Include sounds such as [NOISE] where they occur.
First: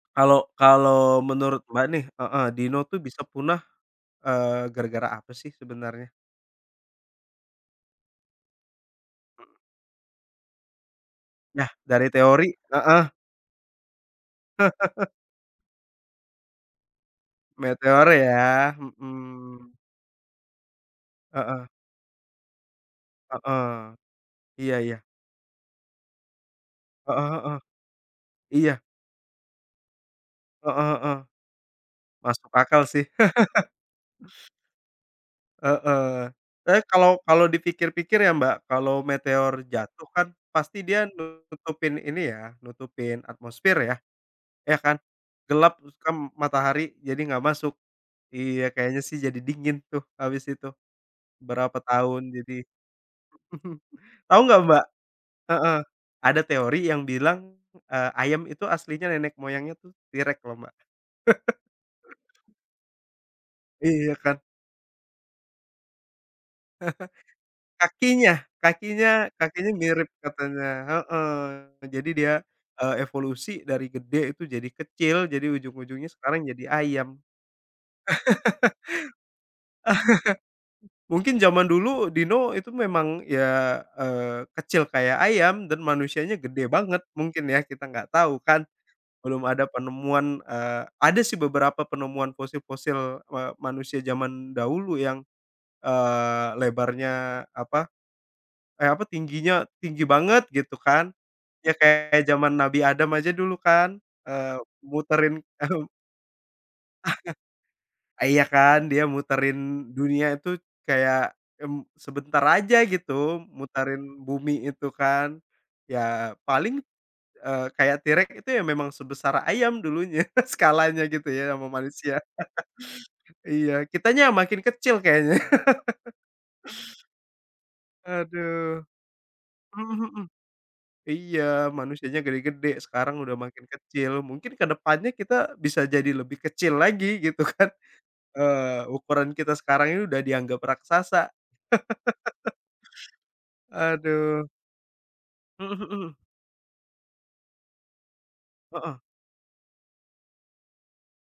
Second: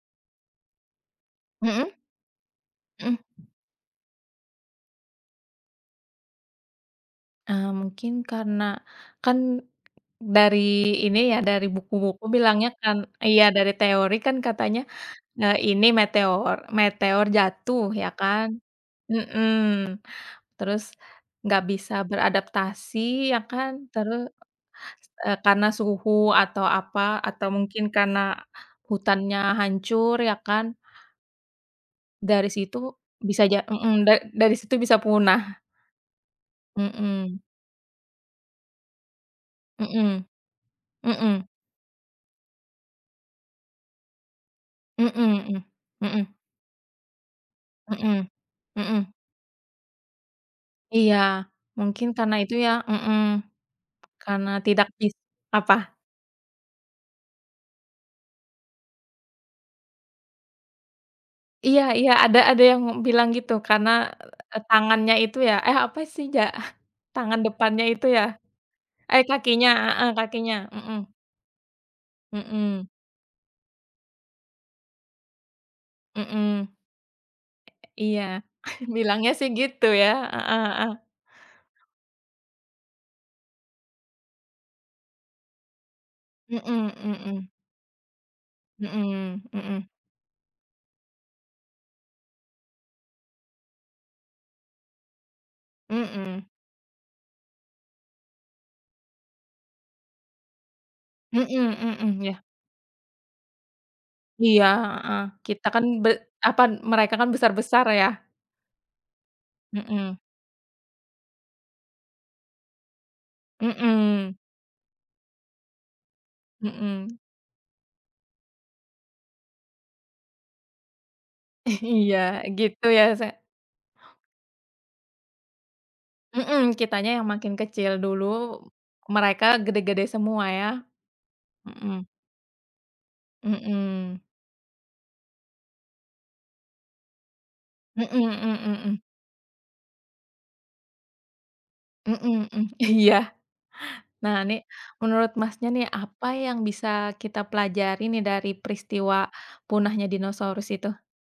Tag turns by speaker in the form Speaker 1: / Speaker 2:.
Speaker 1: Kalau kalau menurut, Mbak,
Speaker 2: Hmm.
Speaker 1: nih, heeh, dinosaurus, tuh,
Speaker 2: Hmm.
Speaker 1: bisa punah, eee, gara-gara apa, sih, sebenarnya?
Speaker 2: Eee, mungkin, karena kan,
Speaker 1: Hmm.
Speaker 2: dari ini, ya, dari
Speaker 1: Nah, dari
Speaker 2: buku-buku
Speaker 1: teori,
Speaker 2: bilangnya kan
Speaker 1: heeh.
Speaker 2: iya, dari teori, kan, katanya,
Speaker 1: [CHUCKLES]
Speaker 2: eee, ini meteor meteor jatuh,
Speaker 1: Meteor,
Speaker 2: ya, kan?
Speaker 1: ya?
Speaker 2: Hmm.
Speaker 1: Hmm.
Speaker 2: Terus, enggak
Speaker 1: Heeh.
Speaker 2: bisa beradaptasi, ya, kan?
Speaker 1: Heeh.
Speaker 2: Terus,
Speaker 1: Iya iya.
Speaker 2: eee, karena suhu atau apa
Speaker 1: Heeh
Speaker 2: atau
Speaker 1: heeh.
Speaker 2: mungkin karena
Speaker 1: Iya.
Speaker 2: hutannya hancur, ya, kan?
Speaker 1: Heeh heeh.
Speaker 2: Dari
Speaker 1: Masuk akal,
Speaker 2: situ
Speaker 1: sih.
Speaker 2: bisa ja
Speaker 1: [LAUGHS]
Speaker 2: hmm. Da dari situ bisa punah.
Speaker 1: Heeh. Tapi, kalau
Speaker 2: Hmm.
Speaker 1: kalau dipikir-pikir, ya, Mbak, kalau meteor jatuh,
Speaker 2: Hmm,
Speaker 1: kan, pasti dia
Speaker 2: hmm.
Speaker 1: nutupin ini, ya, nutupin atmosfer, ya. Ya, kan?
Speaker 2: Hmm hmm
Speaker 1: Gelap, hitam,
Speaker 2: hmm.
Speaker 1: matahari jadi enggak masuk.
Speaker 2: Hmm,
Speaker 1: Iya, kayaknya,
Speaker 2: hmm.
Speaker 1: sih, jadi dingin, tuh, habis itu.
Speaker 2: Iya.
Speaker 1: Berapa
Speaker 2: Mungkin
Speaker 1: tahun
Speaker 2: karena itu,
Speaker 1: jadi
Speaker 2: ya. Hmm.
Speaker 1: [CHUCKLES] Tahu
Speaker 2: Karena
Speaker 1: enggak, Mbak
Speaker 2: tidak bis
Speaker 1: heeh,
Speaker 2: Apa?
Speaker 1: ada teori yang bilang, eee, ayam itu aslinya nenek moyangnya, tuh, T-Rex, loh, Mbak. [CHUCKLES]
Speaker 2: Iya iya. Ada ada yang bilang gitu, karena,
Speaker 1: Iya, kan?
Speaker 2: eee, tangannya itu, ya eh, apa, sih, ja tangan
Speaker 1: [CHUCKLES]
Speaker 2: depannya itu, ya.
Speaker 1: Kakinya,
Speaker 2: Eh,
Speaker 1: kakinya
Speaker 2: kakinya.
Speaker 1: kakinya mirip,
Speaker 2: Heeh, kakinya.
Speaker 1: katanya.
Speaker 2: Hmm.
Speaker 1: Heeh. Jadi dia,
Speaker 2: Hmm.
Speaker 1: eee, evolusi dari gede itu jadi kecil, jadi ujung-ujungnya sekarang jadi
Speaker 2: Hmm.
Speaker 1: ayam.
Speaker 2: Iya. Bilangnya, sih, gitu, ya. Heeh heeh.
Speaker 1: [LAUGHS] Mungkin zaman dulu dino itu memang, ya, eee, kecil kayak ayam, dan manusianya
Speaker 2: Hmm
Speaker 1: gede banget.
Speaker 2: hmm
Speaker 1: Mungkin,
Speaker 2: hmm.
Speaker 1: ya, kita enggak tahu, kan.
Speaker 2: Hmm
Speaker 1: Belum ada
Speaker 2: hmm.
Speaker 1: penemuan eee, ada, sih, beberapa penemuan fosil-fosil, eee, manusia zaman dahulu yang,
Speaker 2: Hmm.
Speaker 1: eee, lebarnya apa eh, apa tingginya tinggi banget, gitu, kan.
Speaker 2: Hmm
Speaker 1: Ya,
Speaker 2: hmm,
Speaker 1: kayak
Speaker 2: iya.
Speaker 1: zaman Nabi Adam aja dulu, kan? Eee,
Speaker 2: Iya, heeh.
Speaker 1: muterin
Speaker 2: Kita, kan,
Speaker 1: kaum.
Speaker 2: be apa, mereka,
Speaker 1: [CHUCKLES]
Speaker 2: kan, besar-besar, ya?
Speaker 1: Iya, kan? Dia muterin
Speaker 2: Hmm.
Speaker 1: dunia itu kayak, mmm, sebentar aja, gitu, muterin
Speaker 2: Hmm.
Speaker 1: bumi itu, kan? Ya, paling,
Speaker 2: Hmm.
Speaker 1: eee, kayak T-Rex itu, ya, memang sebesar ayam dulunya, skalanya, gitu, ya, sama manusia.
Speaker 2: Iya. Gitu, ya, sa
Speaker 1: [CHUCKLES] Iya, kitanya makin kecil kayaknya.
Speaker 2: Hmm. Kitanya yang makin
Speaker 1: [CHUCKLES]
Speaker 2: kecil.
Speaker 1: [INHALES]
Speaker 2: Dulu,
Speaker 1: Aduh.
Speaker 2: mereka
Speaker 1: Hmm
Speaker 2: gede-gede
Speaker 1: hmm.
Speaker 2: semua, ya.
Speaker 1: Iya,
Speaker 2: Hmm.
Speaker 1: manusianya gede-gede, sekarang udah makin
Speaker 2: Hmm.
Speaker 1: kecil. Mungkin ke depannya kita bisa jadi lebih kecil lagi, gitu, kan.
Speaker 2: Hmm hmm hmm
Speaker 1: Eee,
Speaker 2: hmm.
Speaker 1: ukuran kita sekarang ini udah dianggap raksasa.
Speaker 2: Hmm hmm. Iya.
Speaker 1: [CHUCKLES]
Speaker 2: Nah,
Speaker 1: Aduh.
Speaker 2: nih, menurut Masnya,
Speaker 1: Hmm
Speaker 2: nih,
Speaker 1: hmm.
Speaker 2: apa yang bisa kita pelajari, nih, dari
Speaker 1: Heeh.
Speaker 2: peristiwa punahnya dinosaurus itu?